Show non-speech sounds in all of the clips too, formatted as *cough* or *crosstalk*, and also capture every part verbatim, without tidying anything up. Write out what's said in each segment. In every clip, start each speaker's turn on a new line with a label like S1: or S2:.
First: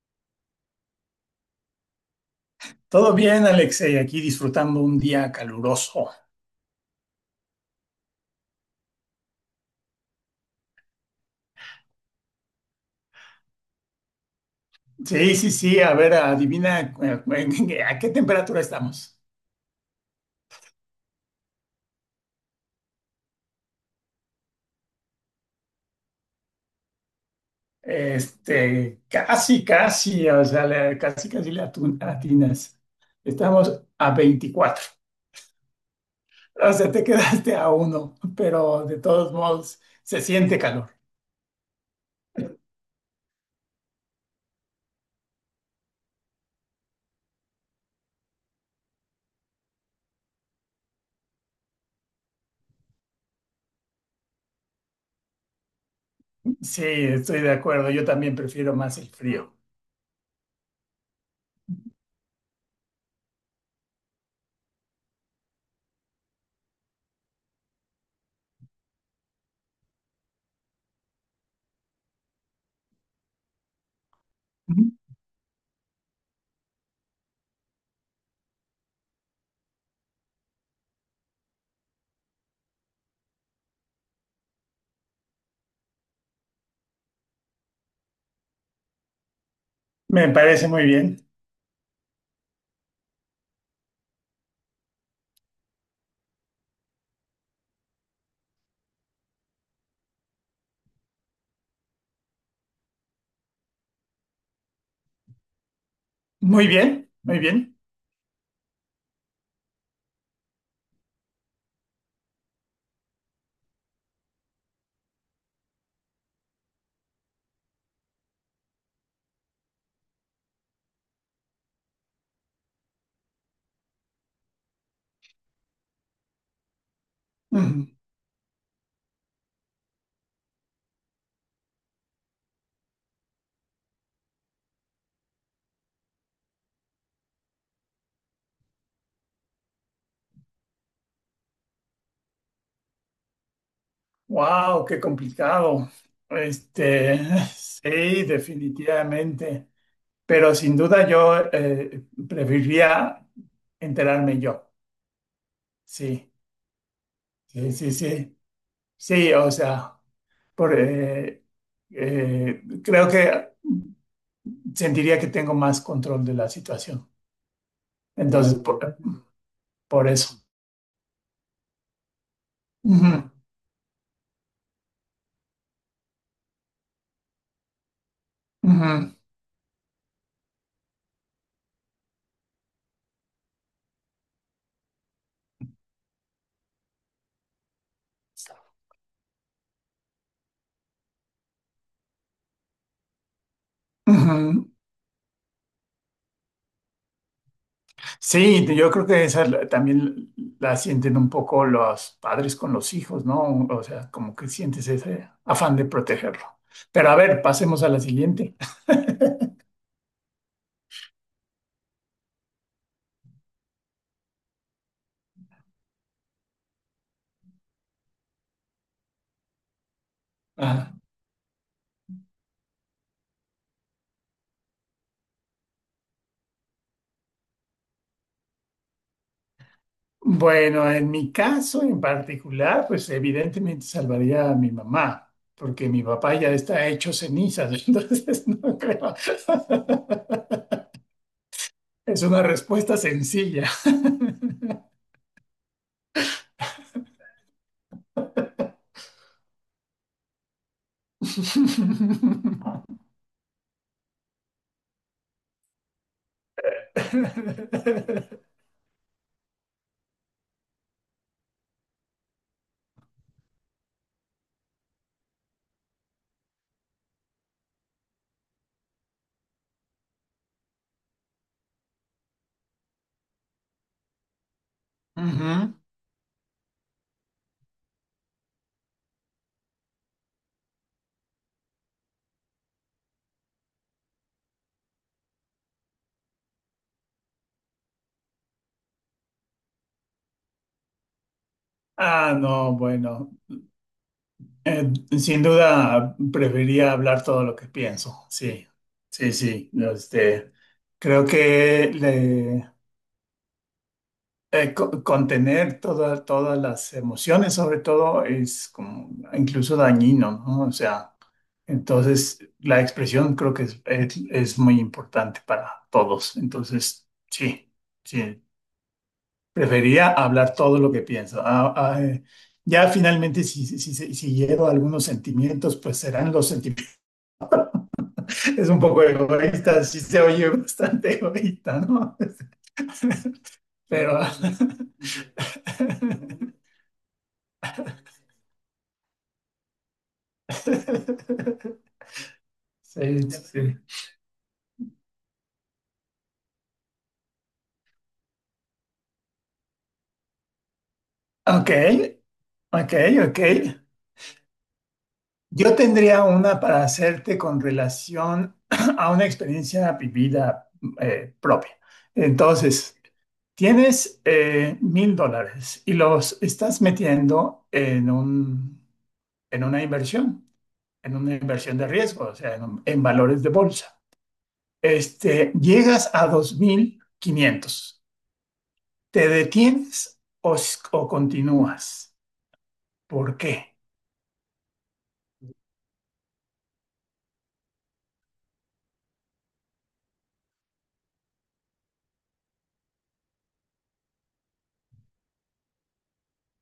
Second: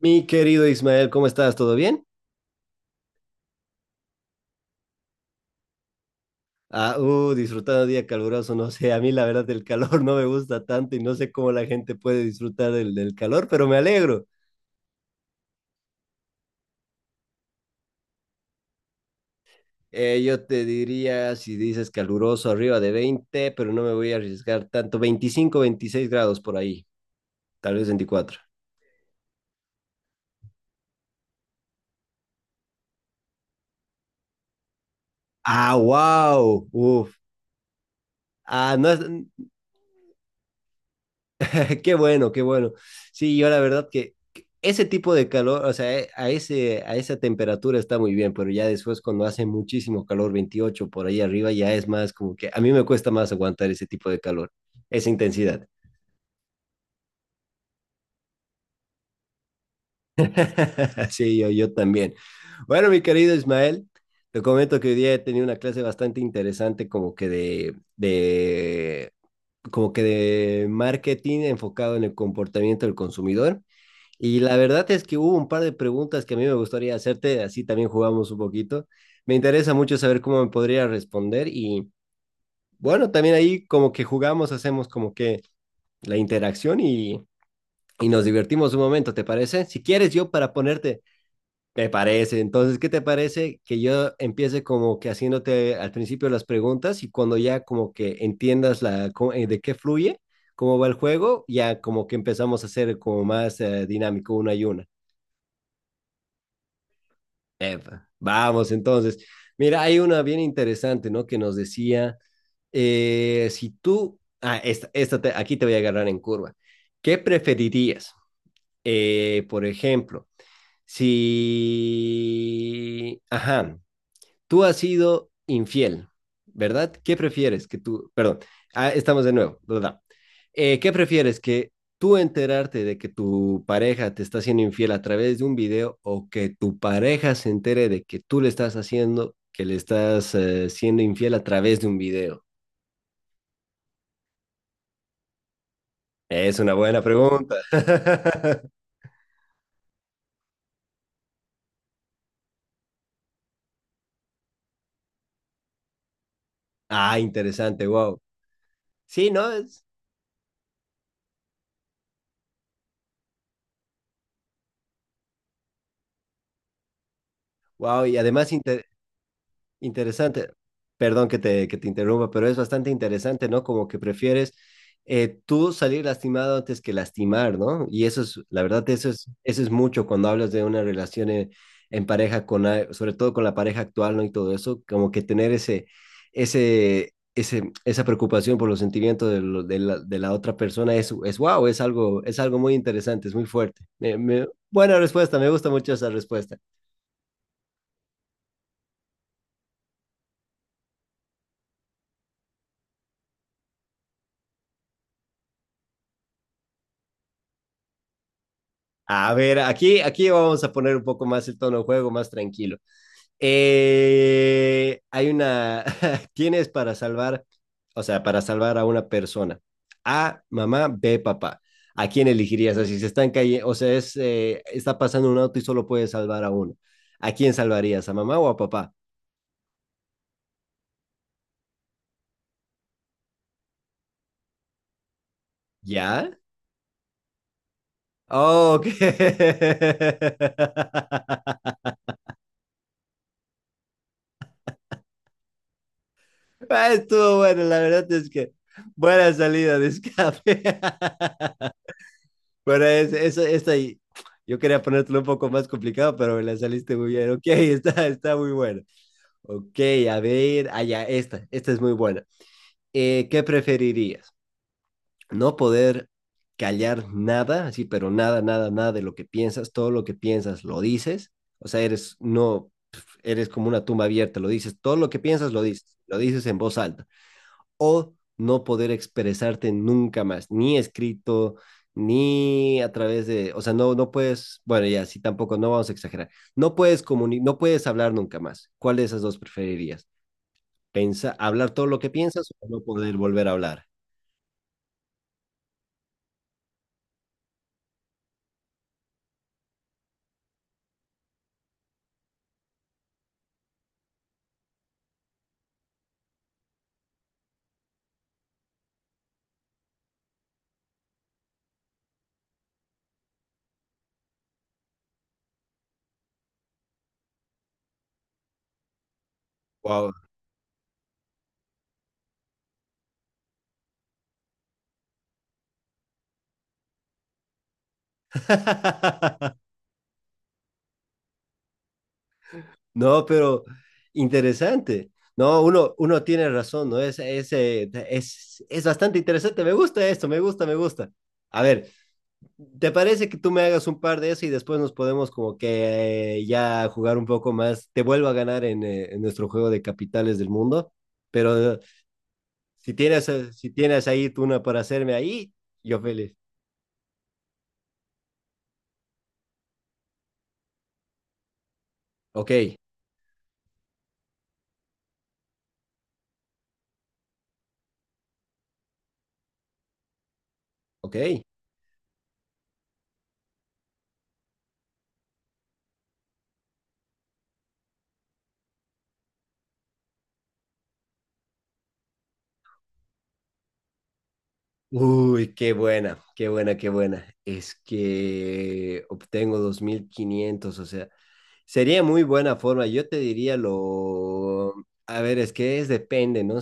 S1: Mi querido Ismael, ¿cómo estás? ¿Todo bien?
S2: Todo bien, Alex, eh, aquí disfrutando un día caluroso.
S1: Ah, uh, disfrutando de día caluroso, no sé, a mí la verdad el calor no me gusta tanto y no sé cómo la gente puede disfrutar del, del calor, pero me alegro.
S2: Sí, sí, sí, a ver, adivina eh, *laughs* a qué temperatura estamos.
S1: Eh, yo te diría, si dices caluroso, arriba de veinte, pero no me voy a arriesgar tanto, veinticinco, veintiséis grados por ahí, tal vez veinticuatro.
S2: Este, casi, casi, o sea, le- casi, casi le atu- atinas. Estamos a veinticuatro.
S1: Ah, wow,
S2: O sea, te *laughs*
S1: uf.
S2: quedaste a uno,
S1: Ah,
S2: pero
S1: no
S2: de
S1: es.
S2: todos modos se siente calor.
S1: *laughs* Qué bueno, qué bueno. Sí, yo la verdad que que ese tipo de calor, o sea, eh, a ese, a esa temperatura está muy bien, pero ya después cuando hace muchísimo calor, veintiocho por ahí arriba, ya es más como que a mí me cuesta más aguantar ese tipo de calor, esa intensidad.
S2: Sí, estoy de acuerdo. Yo también prefiero más el frío.
S1: *laughs* Sí, yo, yo también. Bueno, mi querido Ismael, te comento que hoy día he tenido una clase bastante interesante como que de, de, como que de marketing enfocado en el comportamiento del consumidor. Y la
S2: Ujú.
S1: verdad es que hubo un par de preguntas que a mí me gustaría hacerte, así también jugamos un poquito. Me interesa mucho saber cómo me podría responder y bueno, también ahí como que jugamos, hacemos como que la interacción y, y nos divertimos un momento, ¿te parece? Si quieres
S2: Me
S1: yo para
S2: parece muy
S1: ponerte,
S2: bien.
S1: me parece. Entonces, ¿qué te parece que yo empiece como que haciéndote al principio las preguntas y cuando ya como que entiendas la, co- eh, de qué fluye, cómo va el juego, ya como que empezamos a hacer como más eh, dinámico una y una?
S2: Muy bien, muy bien.
S1: Epa, vamos entonces. Mira, hay una bien interesante, ¿no? Que nos decía, eh, si tú, ah, esta, esta te- aquí te voy a agarrar en curva. ¿Qué preferirías? Eh, por ejemplo, si, ajá, tú has sido infiel, ¿verdad? ¿Qué prefieres que
S2: Ujú.
S1: tú, perdón, ah, estamos de nuevo, ¿verdad? Eh, ¿Qué prefieres que tú enterarte de que tu pareja te está haciendo infiel a través de un video o que tu pareja se entere de que tú le estás haciendo, que le estás eh, siendo infiel a través de un video?
S2: Wow, qué complicado.
S1: Es una buena
S2: Este, *laughs*
S1: pregunta.
S2: sí,
S1: *laughs*
S2: definitivamente. Pero sin duda yo eh, preferiría enterarme yo. Sí,
S1: Ah,
S2: sí,
S1: interesante,
S2: sí,
S1: wow.
S2: sí.
S1: Sí,
S2: Sí,
S1: ¿no?
S2: o
S1: Es,
S2: sea, por, eh, eh, creo que sentiría que tengo más control de la situación.
S1: wow, y además
S2: Entonces,
S1: inter-
S2: por, por eso.
S1: Interesante. Perdón que te, que te interrumpa, pero es bastante
S2: Ujú,
S1: interesante, ¿no? Como que prefieres eh, tú salir lastimado antes que lastimar, ¿no? Y eso es, la verdad,
S2: ujú,
S1: eso es, eso es mucho cuando hablas de una relación en, en pareja, con, a- sobre todo con la pareja actual, ¿no? Y todo eso, como que tener ese, ese, ese, esa preocupación por los sentimientos de, lo- de la, de la otra persona es, es wow, es algo, es algo muy interesante, es muy fuerte. Me- me-
S2: ujú.
S1: buena respuesta, me gusta mucho esa respuesta.
S2: Sí, yo creo que esa la- también la sienten un poco los padres con los hijos, ¿no? O sea, como que sientes ese afán de protegerlo. Pero a ver, pasemos a la siguiente.
S1: A ver, aquí, aquí vamos a poner un poco más el tono de juego, más tranquilo. Eh, hay una, *laughs* tienes para salvar, o sea, para salvar a una persona. A, mamá,
S2: Ah,
S1: B, papá. ¿A quién elegirías? O sea, si se están cayendo, o sea, es, eh, está pasando un auto y solo puedes salvar a uno. ¿A quién salvarías? ¿A mamá o a papá?
S2: bueno, en mi caso en particular, pues evidentemente salvaría a mi mamá, porque mi
S1: ¿Ya?
S2: papá ya está hecho cenizas, *laughs* entonces
S1: Oh,
S2: no
S1: ok.
S2: creo.
S1: *laughs*
S2: Es una respuesta sencilla.
S1: Ah, estuvo bueno, la verdad es que buena
S2: *laughs*
S1: salida de escape. *laughs*
S2: *laughs*
S1: Bueno, es, es- esta y- yo quería ponértelo un poco más complicado, pero me la saliste muy bien. Ok, *laughs* está, está, muy buena. Ok, a ver, allá, esta, esta es muy buena. Eh, ¿qué preferirías? ¿No poder callar nada, así, pero nada, nada, nada de lo que piensas, todo lo que piensas lo dices? O sea, eres, no, eres como una tumba abierta, lo dices, todo lo que piensas lo
S2: Ujú.
S1: dices, lo dices en voz alta o no poder expresarte nunca más, ni escrito, ni a través de, o sea, no, no puedes, bueno, ya, sí, tampoco, no vamos a exagerar, no puedes comuni no puedes hablar nunca más. ¿Cuál de esas dos preferirías? Pensa, ¿Hablar todo lo que
S2: Ah,
S1: piensas o
S2: no,
S1: no poder
S2: bueno.
S1: volver a hablar?
S2: Eh, Sin duda preferiría hablar todo lo que pienso. Sí, sí, sí. Este, creo que le- eh, co- contener toda- todas las emociones, sobre todo, es como incluso dañino, ¿no? O sea, entonces la expresión creo que es, es- es muy importante para todos. Entonces, sí, sí. Prefería
S1: Wow.
S2: hablar todo lo que pienso. Ah, ah, eh, ya finalmente, si, si, si, si hiero algunos sentimientos, pues serán los sentimientos. *laughs* Es un poco
S1: *laughs*
S2: egoísta, sí se oye bastante egoísta, ¿no?
S1: No, pero
S2: *laughs* Pero. *laughs*
S1: interesante. No, uno, uno tiene razón, ¿no? Es, es, eh, es, es bastante interesante. Me gusta esto, me gusta, me gusta. A ver, ¿te
S2: Sí,
S1: parece que tú me
S2: sí.
S1: hagas un par de eso y después nos podemos como que eh, ya jugar un poco más? Te vuelvo a ganar en, eh, en nuestro juego de capitales del mundo,
S2: Ok,
S1: pero eh,
S2: ok,
S1: si tienes,
S2: ok.
S1: eh, si tienes ahí tú una para hacerme ahí,
S2: Yo
S1: yo
S2: tendría
S1: feliz.
S2: una para hacerte con relación *clears throat* a una experiencia vivida eh, propia.
S1: Ok,
S2: Entonces. Tienes eh, mil dólares y los estás metiendo en un, en una inversión, en una
S1: ok.
S2: inversión de riesgo, o sea, en, un- en valores de bolsa. Este, llegas a dos mil quinientos. ¿Te detienes o, s- o continúas? ¿Por qué?
S1: Uy, qué buena, qué buena, qué buena. Es que obtengo dos mil quinientos, o sea, sería muy buena forma. Yo te diría lo. A ver, es que es depende, ¿no?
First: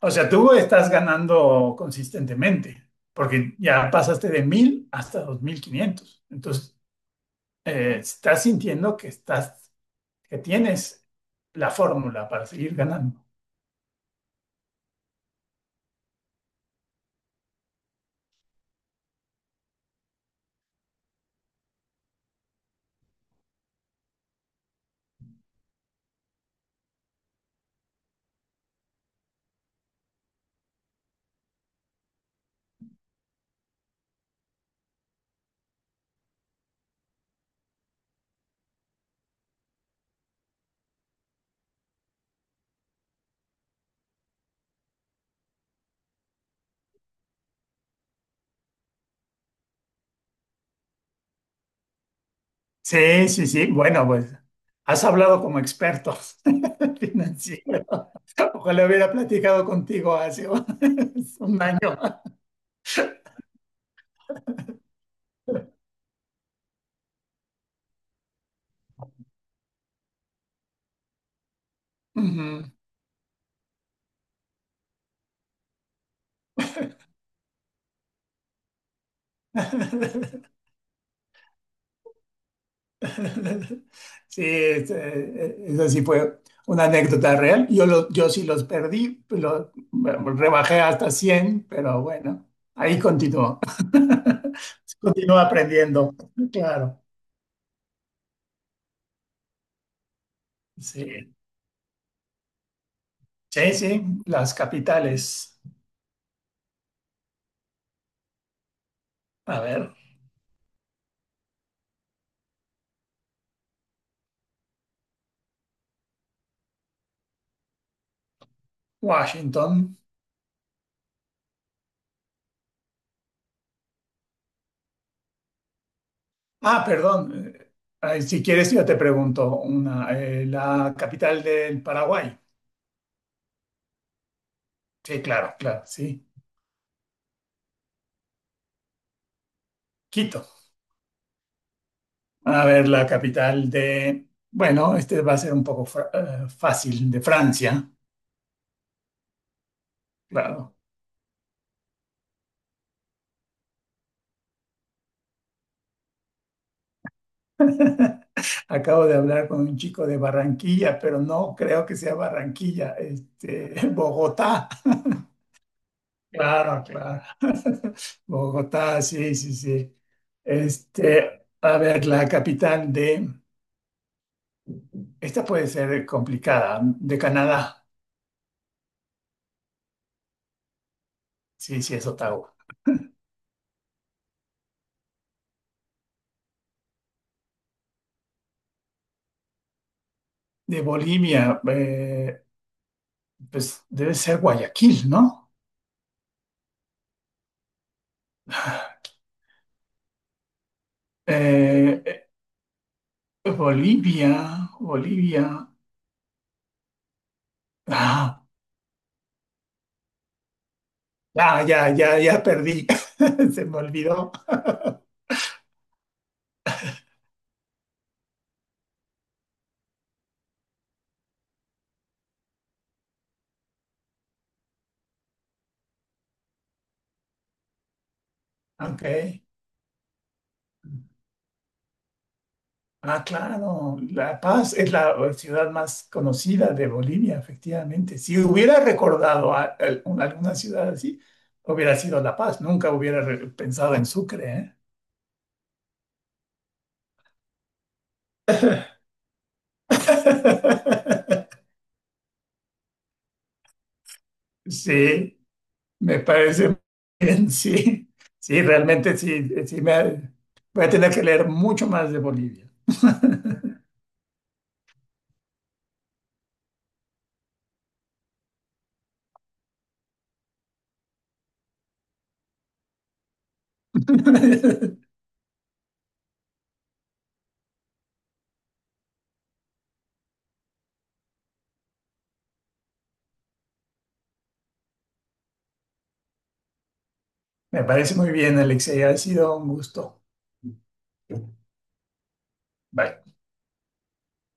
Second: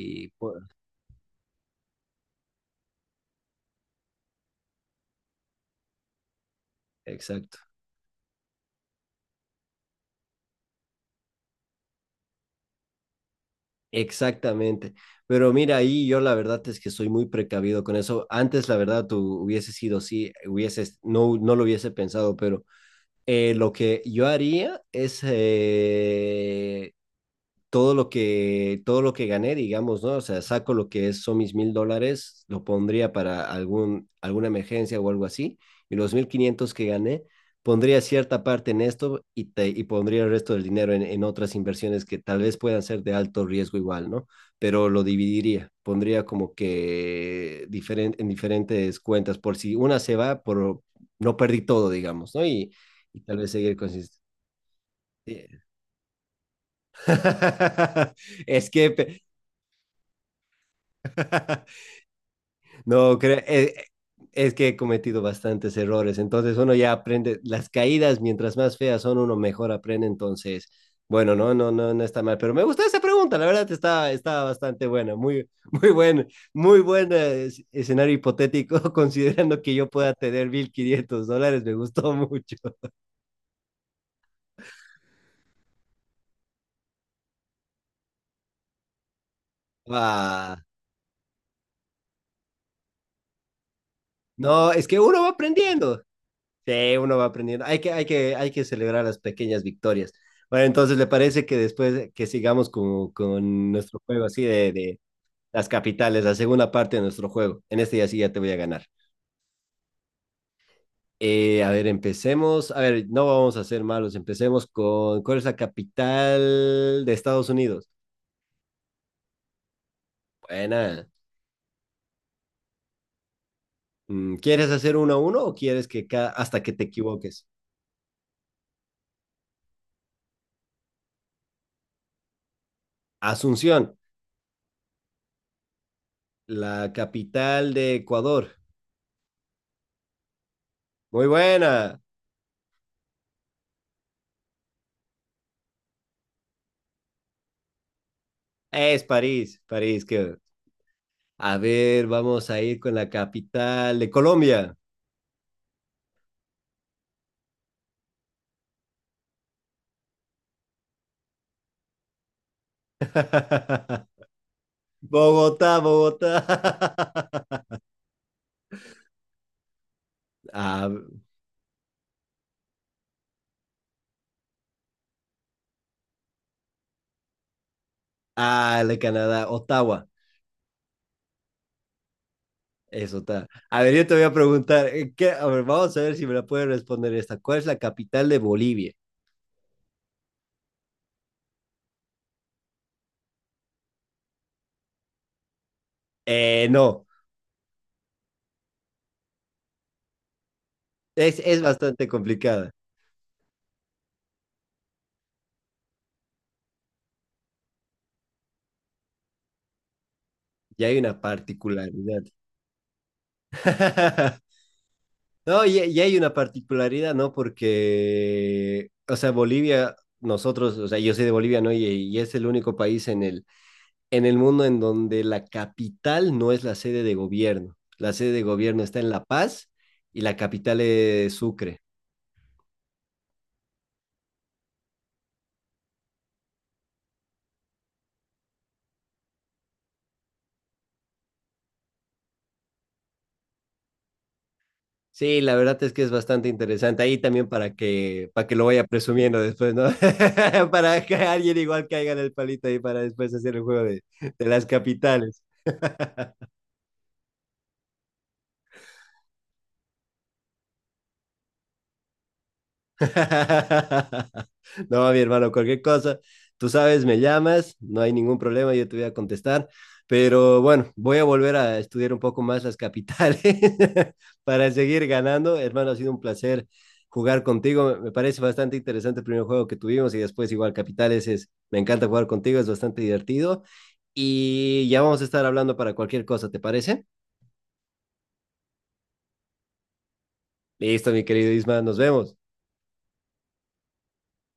S2: O sea, tú estás ganando consistentemente, porque ya pasaste de mil hasta dos mil quinientos. Entonces,
S1: Exacto.
S2: eh, estás sintiendo que estás, que tienes la fórmula para seguir ganando.
S1: Exactamente. Pero mira, ahí yo la verdad es que soy muy precavido con eso. Antes, la verdad, tú hubiese sido sí, hubieses, no, no lo hubiese pensado, pero eh, lo que yo haría es eh, todo lo que, todo lo que gané, digamos, ¿no? O sea, saco lo que es, son mis mil dólares, lo pondría para algún, alguna emergencia o algo así, y los mil quinientos que gané, pondría cierta parte en esto y, te, y pondría el resto del dinero en, en, otras inversiones que tal vez puedan ser de alto riesgo igual, ¿no? Pero lo dividiría, pondría como que diferen, en diferentes cuentas, por si una se va, por no perdí todo, digamos, ¿no? Y, y
S2: Sí,
S1: tal
S2: sí,
S1: vez
S2: sí.
S1: seguir
S2: Bueno,
S1: consistente.
S2: pues has hablado como experto *laughs* financiero.
S1: *laughs* es
S2: Ojalá
S1: que
S2: hubiera
S1: pe-
S2: platicado contigo hace un *laughs* un
S1: *laughs*
S2: año.
S1: No, cre- eh, es que he cometido bastantes errores, entonces uno ya aprende las caídas, mientras más feas son, uno mejor aprende, entonces, bueno, no, no, no, no está mal, pero me
S2: Ujú.
S1: gustó esa pregunta, la verdad está, está, bastante buena, muy, *laughs* muy buen, muy buen eh, es- escenario hipotético, *laughs* considerando que yo pueda tener
S2: *laughs*
S1: mil quinientos dólares, me gustó *laughs* mucho.
S2: Sí, es, eh, esa sí fue una anécdota real. Yo, lo- yo sí los perdí, lo, bueno,
S1: Ah,
S2: rebajé hasta cien, pero bueno, ahí continuó. *laughs*
S1: no, es que uno va
S2: Continúo
S1: aprendiendo.
S2: aprendiendo,
S1: Sí,
S2: claro.
S1: uno va aprendiendo. Hay que, hay que, hay que celebrar las pequeñas victorias. Bueno, entonces,
S2: Sí,
S1: ¿le parece que después que sigamos con, con
S2: sí,
S1: nuestro
S2: sí,
S1: juego así
S2: las
S1: de, de
S2: capitales.
S1: las capitales, la segunda parte de nuestro juego? En este ya sí ya te voy a ganar.
S2: A ver.
S1: Eh, a ver, empecemos. A ver, no vamos a ser malos. Empecemos con, ¿cuál es la capital de Estados Unidos?
S2: Washington.
S1: Buena. Mm, ¿Quieres hacer uno a uno o quieres que ca- hasta que te
S2: Ah,
S1: equivoques?
S2: perdón. eh, ay, si quieres, yo te pregunto una. eh, la capital del Paraguay.
S1: Asunción,
S2: Sí, claro, claro, sí.
S1: la capital de Ecuador.
S2: Quito.
S1: Muy buena.
S2: A ver, la capital de... Bueno, este va a ser un poco fra- eh, fácil, de Francia.
S1: Es París, París, que
S2: Claro.
S1: A ver, vamos a ir con la capital de Colombia.
S2: *laughs* Acabo de hablar con un chico de Barranquilla, pero no creo que sea Barranquilla, este, *laughs*
S1: *laughs*
S2: Bogotá.
S1: Bogotá, Bogotá.
S2: Claro, claro.
S1: *laughs*
S2: *laughs* Bogotá, sí, sí, sí.
S1: Ah,
S2: Este, a ver, la capital de, esta puede ser complicada, de Canadá,
S1: ah, la de Canadá, Ottawa.
S2: sí, sí, es Ottawa.
S1: Eso está. A ver, yo te voy a preguntar, eh, ¿qué? A ver, vamos a ver si me la puedes responder esta. ¿Cuál es la capital de Bolivia?
S2: De Bolivia, eh, pues debe ser Guayaquil, ¿no?
S1: Eh, no,
S2: *laughs*
S1: es, es
S2: Eh,
S1: bastante
S2: eh,
S1: complicada.
S2: Bolivia, Bolivia. Ah,
S1: Ya hay una
S2: ya, ya, ya,
S1: particularidad.
S2: ya perdí. *laughs* Se me olvidó.
S1: *laughs* No, y, y hay una particularidad, ¿no? Porque, o sea, Bolivia, nosotros, o sea, yo soy de Bolivia, ¿no? Y, y es el único país en el, en el mundo en donde la capital no es la sede de gobierno. La sede de gobierno está en La
S2: Ok.
S1: Paz y la capital es Sucre.
S2: Ah, claro, La Paz es la eh, ciudad más conocida de Bolivia, efectivamente. Si hubiera recordado a- a- una- alguna ciudad así, hubiera sido La Paz. Nunca hubiera re- pensado en Sucre, ¿eh?
S1: Sí, la verdad es que es bastante interesante. Ahí también para que, para que lo vaya presumiendo después, ¿no? *laughs* para que
S2: *laughs*
S1: alguien igual caiga en el palito ahí para después hacer el juego de, de las
S2: Sí,
S1: capitales.
S2: me parece bien, sí. Sí, realmente sí, sí me ha- voy a tener que leer mucho más de Bolivia.
S1: *laughs* No, mi hermano, cualquier cosa, tú sabes, me llamas, no hay ningún problema, yo te voy a contestar, pero bueno, voy a volver a estudiar un poco más las capitales *laughs* para
S2: *laughs*
S1: seguir ganando. Hermano, ha sido un placer jugar contigo, me parece bastante interesante el primer juego que tuvimos y después igual capitales es, me encanta jugar contigo, es bastante divertido y ya vamos a estar hablando para cualquier cosa, ¿te parece?
S2: Me parece muy bien, Alexei. Ha sido un gusto.
S1: Listo, mi querido Isma, nos vemos.
S2: Bye.